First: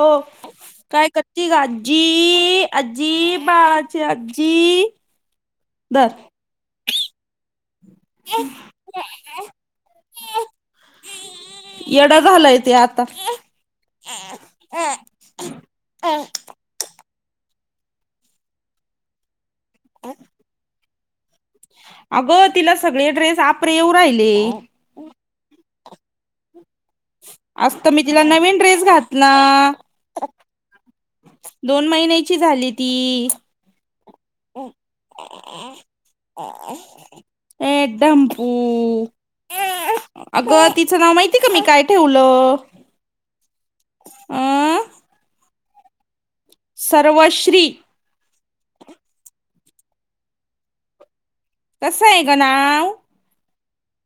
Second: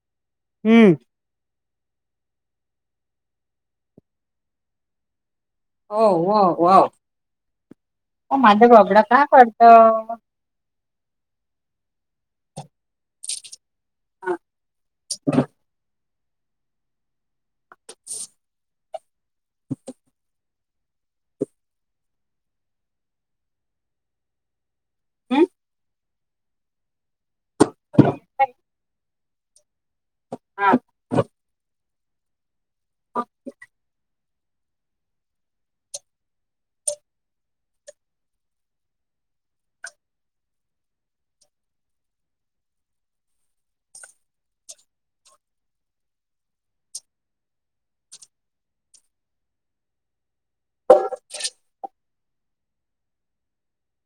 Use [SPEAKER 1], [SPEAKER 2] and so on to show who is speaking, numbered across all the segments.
[SPEAKER 1] हो
[SPEAKER 2] हम्म.
[SPEAKER 1] काय कर [unintelligible] आजी - बाळाची आजी दर
[SPEAKER 2] ओ-ओ-वाव माझं बबडं का करत?
[SPEAKER 1] येड झालय तेे आता.
[SPEAKER 2] हा.
[SPEAKER 1] [inaudible] [inaudible] अगं तिला सगळे ड्रेस आपरे येऊ राहिले.
[SPEAKER 2] हम?
[SPEAKER 1] आज त मी तिला नवीन ड्रेस घातला.
[SPEAKER 2] हा.
[SPEAKER 1] दोन महिन्याची झाली ती. [unintelligible] ये ढंपू अगं! तिचं नाव माहितीय का मी काय ठेवलं? उमम सर्वश्री.
[SPEAKER 2] [inaudible]
[SPEAKER 1] कसं ये गं नाव?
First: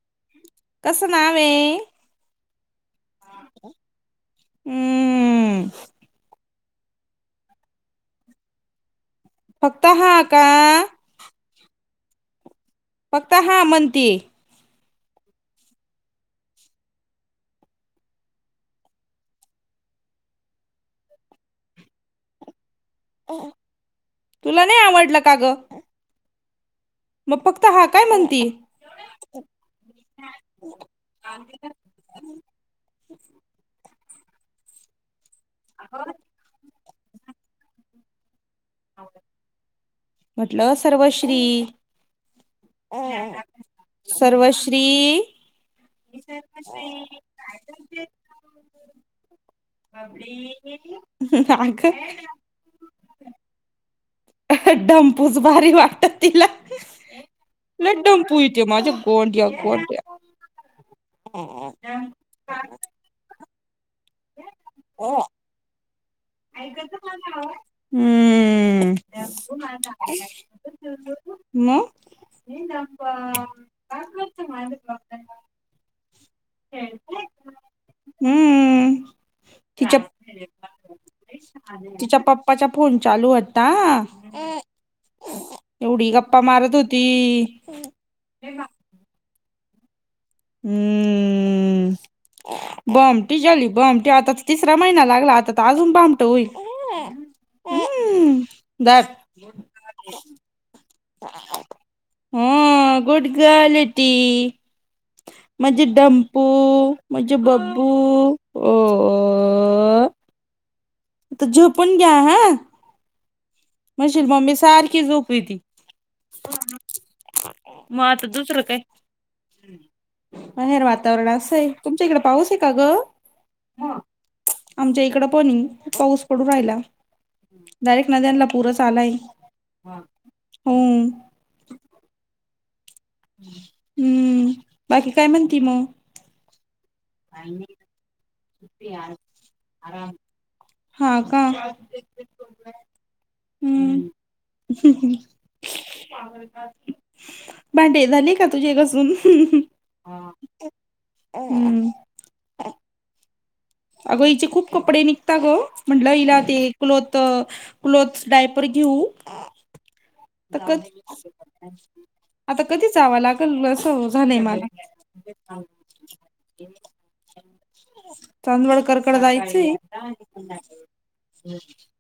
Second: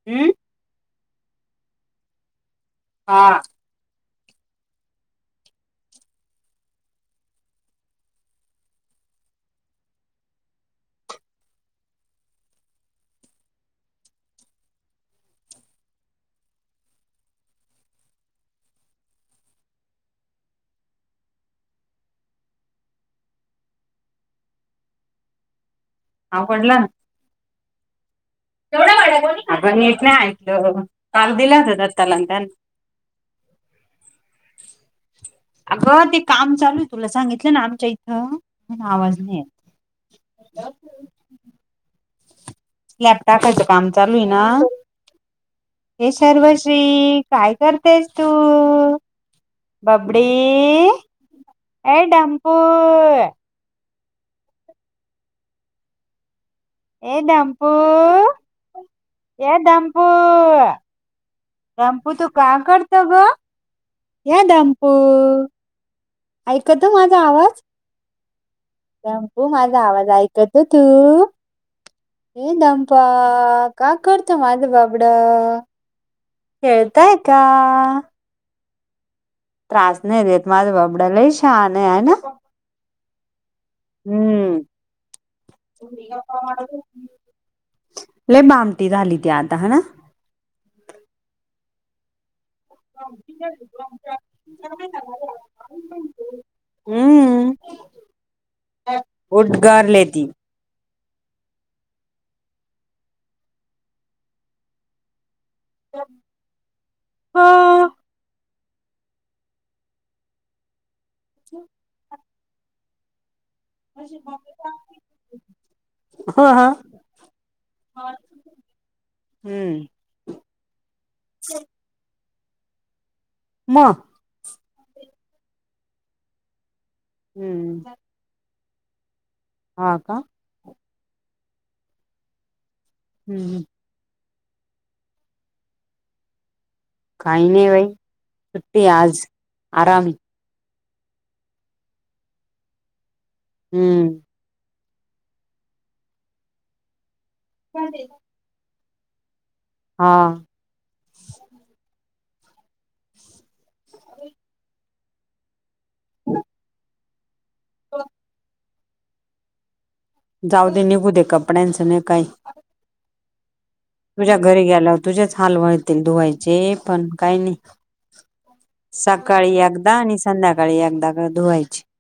[SPEAKER 2] हम्म?
[SPEAKER 1] कसं नाव ये?
[SPEAKER 2] हा.
[SPEAKER 1] हम्म. फक्त हा का? फक्त हा म्हनतिये. तुला नई आवडलं का ग?
[SPEAKER 2] आवडला न
[SPEAKER 1] म फक्त हा काय म्हणती?
[SPEAKER 2] आ ग नीट नाय ऐकलं, काल दिलाच होता [unintelligible] अगं ते काम चालू ये. तुला सांगितलं ना आमच्या इथं. आवाज नाही येत.
[SPEAKER 1] म्हटलं सर्वश्री.
[SPEAKER 2] [unintelligible] टाकायचं काम चालू ये ना.
[SPEAKER 1] सर्वश्री
[SPEAKER 2] ये सर्वश्री काय करतेस तू? बबडी,
[SPEAKER 1] अग
[SPEAKER 2] ये डंपू.
[SPEAKER 1] ढंपुच भारी वाट
[SPEAKER 2] ये ढंपु,
[SPEAKER 1] डंपू येते माझ्या गोंड्या
[SPEAKER 2] ये
[SPEAKER 1] गोंड्या
[SPEAKER 2] ढंपु ढंपु तू का करतो ग? ये ढंप
[SPEAKER 1] [inaudible]
[SPEAKER 2] आयकतो माझा आवाज?
[SPEAKER 1] हम्म.
[SPEAKER 2] दामपू माझा आवाज
[SPEAKER 1] म
[SPEAKER 2] ए ढंप. का करत माझ बबड? खेळतय का?
[SPEAKER 1] हम्म. तिच्या
[SPEAKER 2] त्रास नाई देत माझं बबड लई श
[SPEAKER 1] तिच्या पप्पाच्या फोन चालू होत ता.
[SPEAKER 2] हम्म
[SPEAKER 1] एवढी गप्पा मारत होती.
[SPEAKER 2] लय बामटी झाली ती आता. हा ना?
[SPEAKER 1] हम्म. बामटी झाली बामटी, आता त तिसरा महिना लागला आता त अजून भामटी होईल.
[SPEAKER 2] हम्म
[SPEAKER 1] [unintelligible] धर.
[SPEAKER 2] उद्गार लेती.
[SPEAKER 1] हम्म गुड गर्ल ये ती. माझे
[SPEAKER 2] ह
[SPEAKER 1] डम्पू माझे बब्बू ओ ओ. आता झोपून घ्या हा. म्हणशील मम्मी सारखी झोपली येती.
[SPEAKER 2] ह
[SPEAKER 1] म आता दुसरं काय?
[SPEAKER 2] हम्म
[SPEAKER 1] बाहेर वातावरण असंय तुमच्या इकडे पाऊस आहे का
[SPEAKER 2] म
[SPEAKER 1] ग. आमच्या इकडं पण ये खुप पाऊस पडू राहिला
[SPEAKER 2] हम्म
[SPEAKER 1] डायरेक्ट नद्यांला पुरंच आलाये हा हम्म.
[SPEAKER 2] हम्म हम्म.
[SPEAKER 1] हम्म बाकी काय म्हणती म.
[SPEAKER 2] काही नाही बाई सुटी आज आराम ये.
[SPEAKER 1] हा का.
[SPEAKER 2] हम्म.
[SPEAKER 1] [unintelligible] भांडी झाली का तुझे घसून.
[SPEAKER 2] हा.
[SPEAKER 1] हम्म. अगं हचे खूप कपडे निघता ग म्हंटलं इीला ते क्लोथ क्लोथ्स डायपर घेऊ तर
[SPEAKER 2] जाऊ
[SPEAKER 1] क
[SPEAKER 2] दे निघू दे कपड्यांचं नाही काही.
[SPEAKER 1] आता कधी जाव लाग कल अस
[SPEAKER 2] तुझ्या
[SPEAKER 1] झालंय
[SPEAKER 2] घरी
[SPEAKER 1] मला.
[SPEAKER 2] गेल्यावर तुझेच हाल व्हातील धुवायचे
[SPEAKER 1] [unintelligible]
[SPEAKER 2] पण काही नाही
[SPEAKER 1] चांदवडकरकडे
[SPEAKER 2] सकाळी
[SPEAKER 1] जायचंय
[SPEAKER 2] एकदा आणि संध्याकाळी एकदा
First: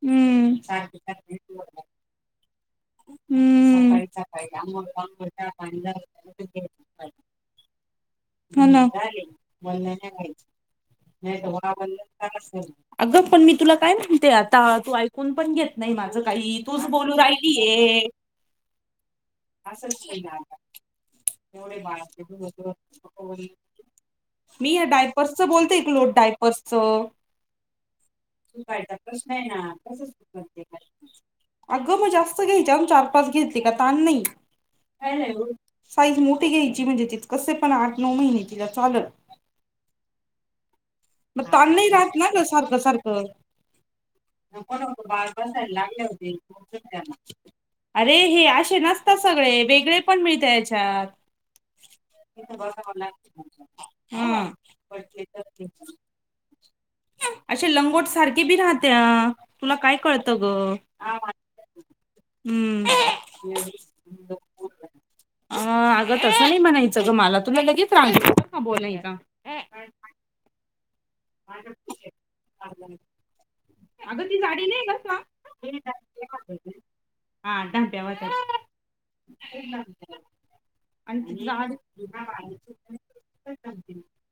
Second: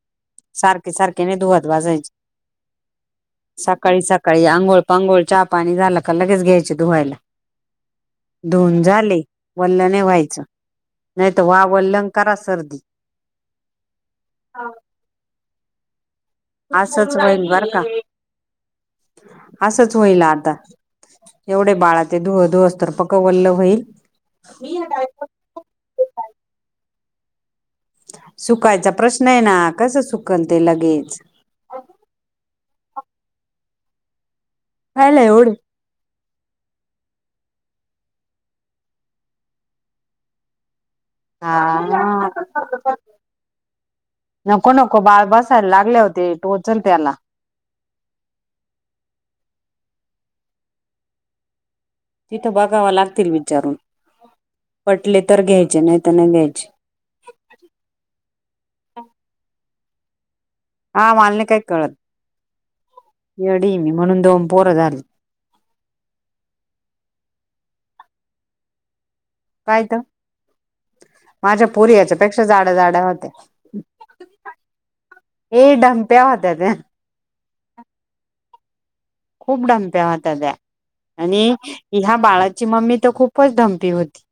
[SPEAKER 1] हम्म. [unintelligible]
[SPEAKER 2] ते नाही धुवत बसायचं.
[SPEAKER 1] [inaudible] हम्म
[SPEAKER 2] सकाळी सकाळी अंघोळ पांघोळ चहा पाणी झालं का लगेच घ्यायचे धुवायला.
[SPEAKER 1] हो
[SPEAKER 2] धुन
[SPEAKER 1] ना
[SPEAKER 2] झाले वल्ल नाही व्हायचं. त वा वल्ल न करा सर्दी.
[SPEAKER 1] अगं पण मी तुला काय म्हणते आता तू ऐकून पण घेत नाही माझं काही तूच बोलू
[SPEAKER 2] असंच
[SPEAKER 1] राही
[SPEAKER 2] होईल बर का असंच होईल आता. एवढे बाळाचे धुव धुवस तर पकवल्ल होईल.
[SPEAKER 1] मी या डायपर्सचं बोलतेये क्लोज डायपर्सचं.
[SPEAKER 2] सुकायचा प्रश्न आहे ना कसं सुकल ते लगेच.
[SPEAKER 1] अगं मग जास्त घ्यायच अ चार पाच घेतयली का ताण नाही.
[SPEAKER 2] राहिला एवढे
[SPEAKER 1] [unintelligible] साईज मोठी घ्यायची म्हणजे तिथ कसे पण आठ नऊ महिने तिला चालल. मग ताण नाही
[SPEAKER 2] हा
[SPEAKER 1] राहतना ग सारखं सारखं
[SPEAKER 2] नको नको बाळ बसायला लागल्यावर ते टोचल त्याला.
[SPEAKER 1] अरे हे असे नसत सगळे वेगळे पण मिळत याच्यात
[SPEAKER 2] तिथं बघाव लागतील विचारून
[SPEAKER 1] ह
[SPEAKER 2] पटले तर घ्यायचे नाही तर नाही घ्याय
[SPEAKER 1] अशे लंगोट सारखे बी राहत्या तुला काय कळतं ग.
[SPEAKER 2] हा माल नाय काय कळत
[SPEAKER 1] हम्म
[SPEAKER 2] येडी मी म्हणून दोन पोरं झाली.
[SPEAKER 1] अ अगं तसं नाही म्हणायचं ग मला तुला लगेच राहलं येतो का बोलायचा.
[SPEAKER 2] कायत माझ्या पुरी याच्या पेक्षा जाड्या जाड्या होत्या
[SPEAKER 1] अग ती जाडी नाही ये बर
[SPEAKER 2] ए ढमप्या
[SPEAKER 1] का
[SPEAKER 2] होत्या त्या
[SPEAKER 1] [unintelligible]
[SPEAKER 2] खूप ढमप्या होत्या त्या
[SPEAKER 1] ती
[SPEAKER 2] आणि
[SPEAKER 1] जाडी
[SPEAKER 2] ह्या बाळाची मम्मी तर खूपच ढमपी होती.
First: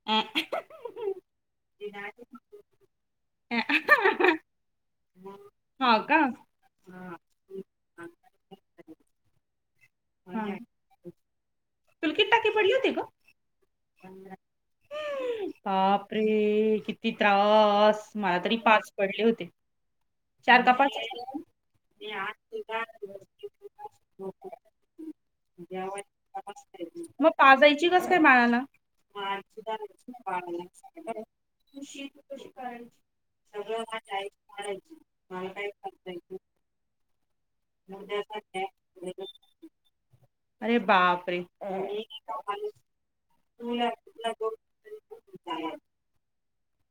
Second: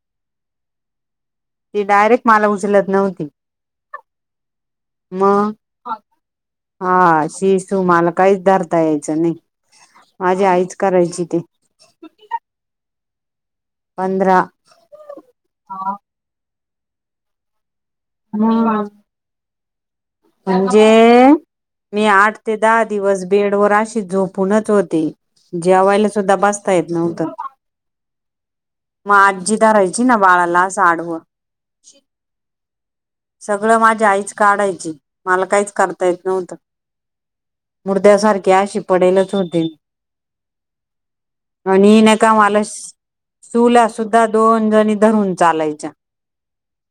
[SPEAKER 1] [unintelligible]
[SPEAKER 2] ती डायरेक्ट मला उचलत नव्हती म.
[SPEAKER 1] हा का
[SPEAKER 2] हा शिसू मला काहीच धरता यायचं नाही माझी आईच करायची ते.
[SPEAKER 1] तुला किती टाके पडले होते ग,,,
[SPEAKER 2] पंधरा
[SPEAKER 1] बापऽ अरे,, किती त्रास,,, मला तरी पाच पडले होते. चार का पाच
[SPEAKER 2] म्हणजे मी आठ ते दहा दिवस बेड वर अशी झोपूनच होते. जेवायला सुदा बसता येत नव्हत.
[SPEAKER 1] मग पाजायची कस काय बाळाला
[SPEAKER 2] मग आजी धरायची ना बाळाला आसं आडवं.
[SPEAKER 1] [unintelligible]
[SPEAKER 2] सगळं माझ्या आईच काढायची, मला काहीच करता येत नव्हतं. मुर्द्यासारखे अशी पडेलच होते मी.
[SPEAKER 1] अरे बापरे!
[SPEAKER 2] आणि नाही कानका मला चुल्या सुद्धा दोन जणी धरून चालायच्या.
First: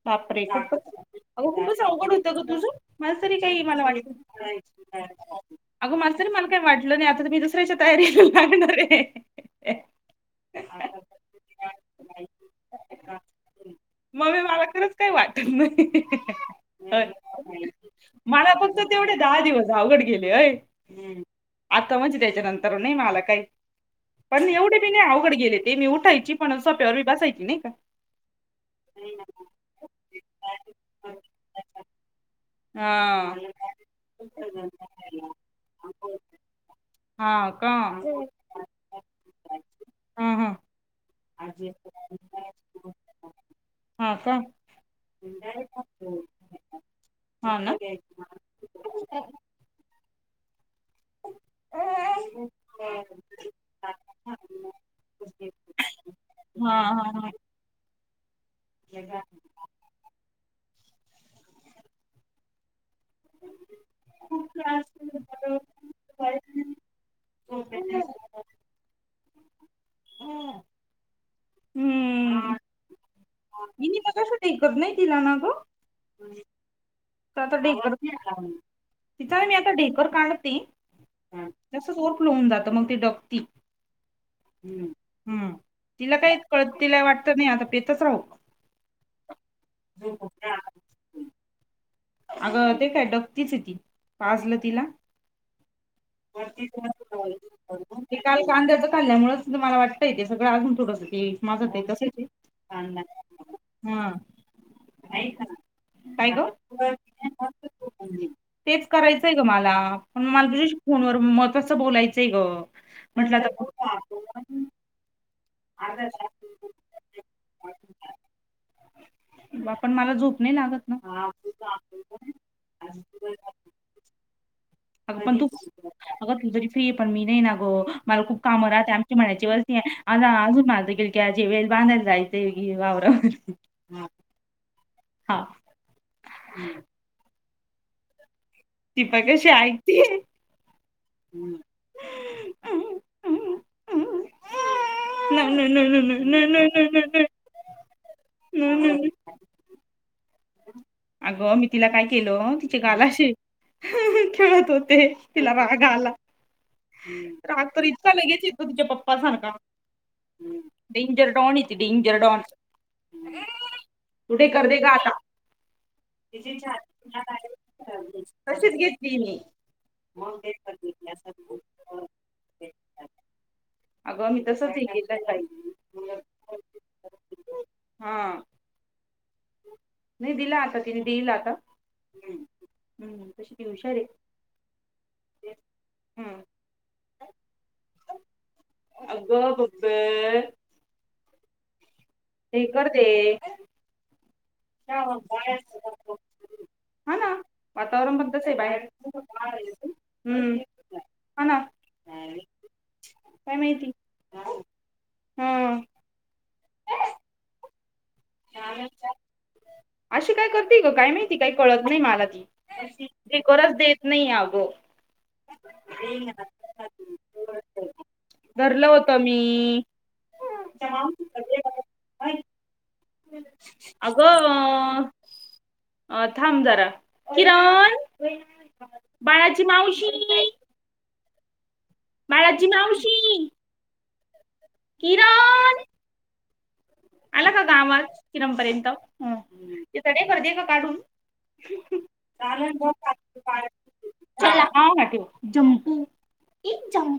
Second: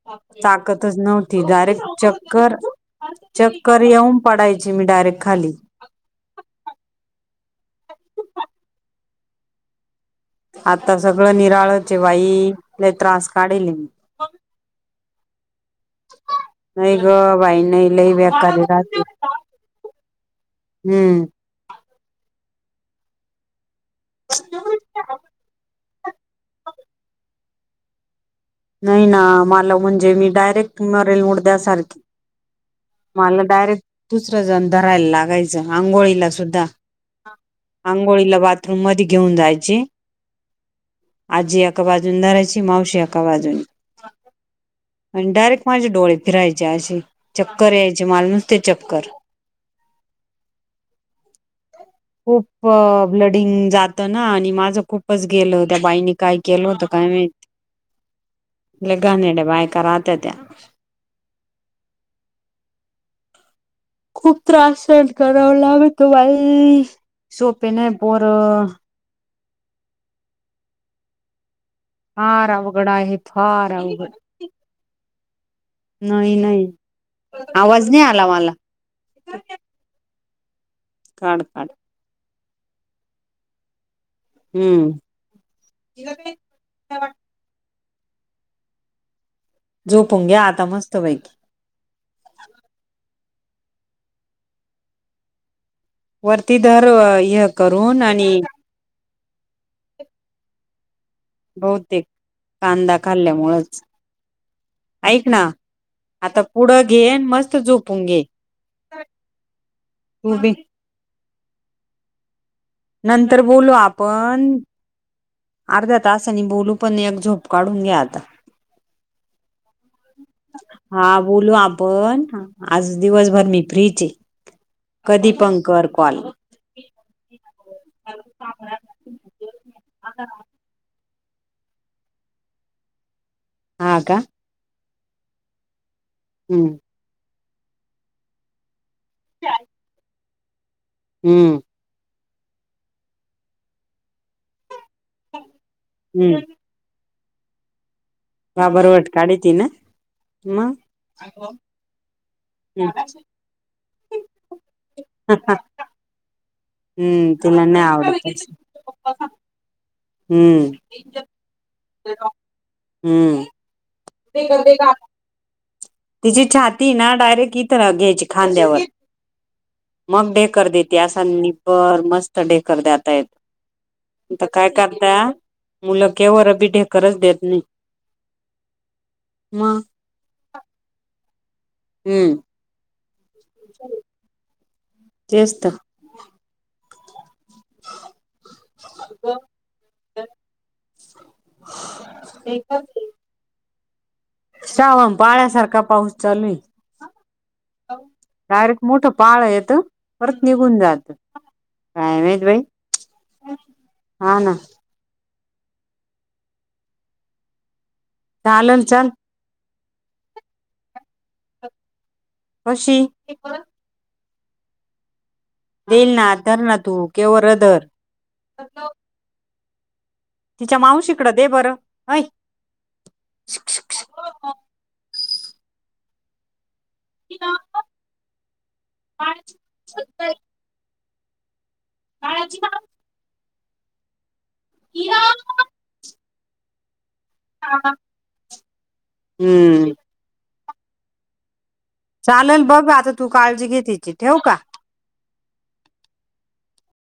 [SPEAKER 1] बापरे खूपच
[SPEAKER 2] ताकतच नव्हती
[SPEAKER 1] अगं खूपच
[SPEAKER 2] डायरेक्ट
[SPEAKER 1] अवघड होतं गं
[SPEAKER 2] चक्कर.
[SPEAKER 1] तुझं. मला तरी काही
[SPEAKER 2] चक्कर येऊन पडायची मी डायरेक्ट खाली
[SPEAKER 1] [unintelligible] अगं माझं तरी मला काही वाटलं नाही, आता मी दुसऱ्याच्या तयारी लागणार आहे.
[SPEAKER 2] आता सगळं निराळचे बाईऽ! लय त्रास काढेलय मी.
[SPEAKER 1] मामी मला खरंच काही वाटत नाही.
[SPEAKER 2] नाही
[SPEAKER 1] ओय,,
[SPEAKER 2] ग बाई नाही लई
[SPEAKER 1] मला
[SPEAKER 2] बेकारी
[SPEAKER 1] फक्त
[SPEAKER 2] राहते
[SPEAKER 1] तेवढे दहा दिवस अवघड गेले अय.
[SPEAKER 2] हम्म
[SPEAKER 1] आता म्हणजे त्याच्या नंतर नाही मला काही पण एवढे बि नाही अवघड गेले ते,, मी उठायची पण, सोप्यावर मी बसायची नाही का?
[SPEAKER 2] नाही ना, मला म्हणजे मी डायरेक्ट मरेल मुरद्या सारखी.
[SPEAKER 1] हाच
[SPEAKER 2] मला डायरेक्ट दुसरं जण धरायला लागायचं, आंघोळीला सुद्धा.
[SPEAKER 1] हा का
[SPEAKER 2] आंघोळीला बाथरूम मध्ये घेऊन जायचे.
[SPEAKER 1] हा हा
[SPEAKER 2] आजी एका बाजूंला धारायचीमावशी एका [unintelligible]
[SPEAKER 1] हा का
[SPEAKER 2] आणि डायरेक्ट माझे डोळे फिरायचे आसे,
[SPEAKER 1] हा ना
[SPEAKER 2] चक्कर यायचेऽ माला नुसती चक्कर. खूप ब्लडिंग जात ना, आणि माझं खूपच गेलं हो त्या बाईने काय केलं
[SPEAKER 1] हा
[SPEAKER 2] होतं काय
[SPEAKER 1] हा हा
[SPEAKER 2] माहिती? लय घाणेरड्या बायका रातेत त्या. खूप त्रास सहन कराव लागते बाई, सोपे नाही पोरं ऽ फार अवघड आहे, फार अवघड.
[SPEAKER 1] कसच ऐकत नाही तिला ना ग?
[SPEAKER 2] नाही, नाही.
[SPEAKER 1] तर आता
[SPEAKER 2] आवाज
[SPEAKER 1] ढेकर
[SPEAKER 2] नाही आला
[SPEAKER 1] दीला,
[SPEAKER 2] मला
[SPEAKER 1] तिचा ना मी आता ढेकर काढतेऽ
[SPEAKER 2] काढ, काड.
[SPEAKER 1] [unintelligible] होऊन जातं मग ते डगतीऽ
[SPEAKER 2] हम्म,
[SPEAKER 1] हम, तिला काहीच कळत, तिला वाटतं नाही आता पेतच आहोत.
[SPEAKER 2] झोपुन घ्या आता मस्त पैकी.
[SPEAKER 1] अगं, ते काय डगतीचय ती, पाजलं तिला.
[SPEAKER 2] वरती धर, हे करून,
[SPEAKER 1] ते
[SPEAKER 2] आणिऽ
[SPEAKER 1] काल कांद्याचं खाल्यामुळेच अस मला वाटतंय ते सगळंजून थोडंसं तेऽ.
[SPEAKER 2] बहुतेक,, कांदा खाल्ल्यामुळेच.
[SPEAKER 1] हा
[SPEAKER 2] ऐक ना,
[SPEAKER 1] काय
[SPEAKER 2] आता
[SPEAKER 1] ग
[SPEAKER 2] पुढं घे, आणि मस्त झोपून घे.
[SPEAKER 1] तेच करायचंय ग मला, पण
[SPEAKER 2] तू
[SPEAKER 1] मला
[SPEAKER 2] बी.
[SPEAKER 1] तुझ्याशी फोनवर महत्त्वाचं बोलायचंय ग. म्हटलं
[SPEAKER 2] नंतर
[SPEAKER 1] आता
[SPEAKER 2] बोलू आपण. अर्ध्या तासानी बोलू, पण एक झोप काढून घे आता.
[SPEAKER 1] आपण मला झोप नाही लागत ना
[SPEAKER 2] हा बोलू आपण. आज दिवसभर मी फ्री च आहे.
[SPEAKER 1] अग
[SPEAKER 2] कधी
[SPEAKER 1] पण, तू
[SPEAKER 2] कर कॉल
[SPEAKER 1] अग तू तरी फ्री आहे, पण मी नाही ना ग, मला खूप कामं राहते म्हणायची वर्तीी आ अजून मारत किलक वेळ बांधायला जायं वावर
[SPEAKER 2] आ हम्म
[SPEAKER 1] दीपा कशी ऐकती
[SPEAKER 2] हमम
[SPEAKER 1] नाही नाही नाही
[SPEAKER 2] हम्म
[SPEAKER 1] नाही नाही नाही नाही
[SPEAKER 2] बाबरवट काढ त ना मग
[SPEAKER 1] अगं मी तिला काय केलं तिचे गालाशी खेळत होते तिला बा गाला
[SPEAKER 2] हम्म तिला
[SPEAKER 1] रग
[SPEAKER 2] नाही
[SPEAKER 1] तर इतका लगेच
[SPEAKER 2] आवडत
[SPEAKER 1] यथ तुझ्या पप्पा सारख
[SPEAKER 2] हम्म
[SPEAKER 1] डेंजर टडान इ जरडॉन
[SPEAKER 2] हम्म
[SPEAKER 1] तठे कर देग आता
[SPEAKER 2] तिची छाती ना डायरेक्ट इथं घ्यायची
[SPEAKER 1] कशीच
[SPEAKER 2] खांद्यावर
[SPEAKER 1] घेतली मी
[SPEAKER 2] मग ढेकर देते, असा नीबर मस्त ढेकर देतायेतो.
[SPEAKER 1] अगं मी
[SPEAKER 2] आता काय
[SPEAKER 1] तसंच हे
[SPEAKER 2] करता?
[SPEAKER 1] केलं बाई.
[SPEAKER 2] मुलं केव बी ढेकरच देत नाही.
[SPEAKER 1] हां,
[SPEAKER 2] म?
[SPEAKER 1] नाही दिला आता तिने दिईल आता.
[SPEAKER 2] हम्म
[SPEAKER 1] त दिशार आहे
[SPEAKER 2] तेच तर
[SPEAKER 1] हम् अग ब्बे
[SPEAKER 2] [inaudible]
[SPEAKER 1] ते करते
[SPEAKER 2] श्रावम पाळ्यासारखा पाऊस चालूल
[SPEAKER 1] ना वातावरण पण तसं आहे
[SPEAKER 2] डायरेक्ट
[SPEAKER 1] बाहेर
[SPEAKER 2] मोठ पाळ येत परत
[SPEAKER 1] हम्म
[SPEAKER 2] निघून जात
[SPEAKER 1] हा ना
[SPEAKER 2] कायमच भाई हा ना
[SPEAKER 1] हम्म
[SPEAKER 2] चालन छान
[SPEAKER 1] अशी काय करते ग काय माहिती काही कळत नाही मला ती
[SPEAKER 2] कशी
[SPEAKER 1] ज गज देत नाही आबो
[SPEAKER 2] देईल ना तरर ना तू केव रधर
[SPEAKER 1] धरलं होत मी
[SPEAKER 2] तिच्या माऊ शिकड दे बरं हय
[SPEAKER 1] अगं अ अ थांबदरा किरण बाळाची मावशी मारजी मवश किराण आला का गावात किरमपर्यंत
[SPEAKER 2] हम्म
[SPEAKER 1] चडे कर दे का काढून
[SPEAKER 2] चालेल बघ आता तू काळजी घेत तची ठेव का
[SPEAKER 1] हा हो जमपू एक जमप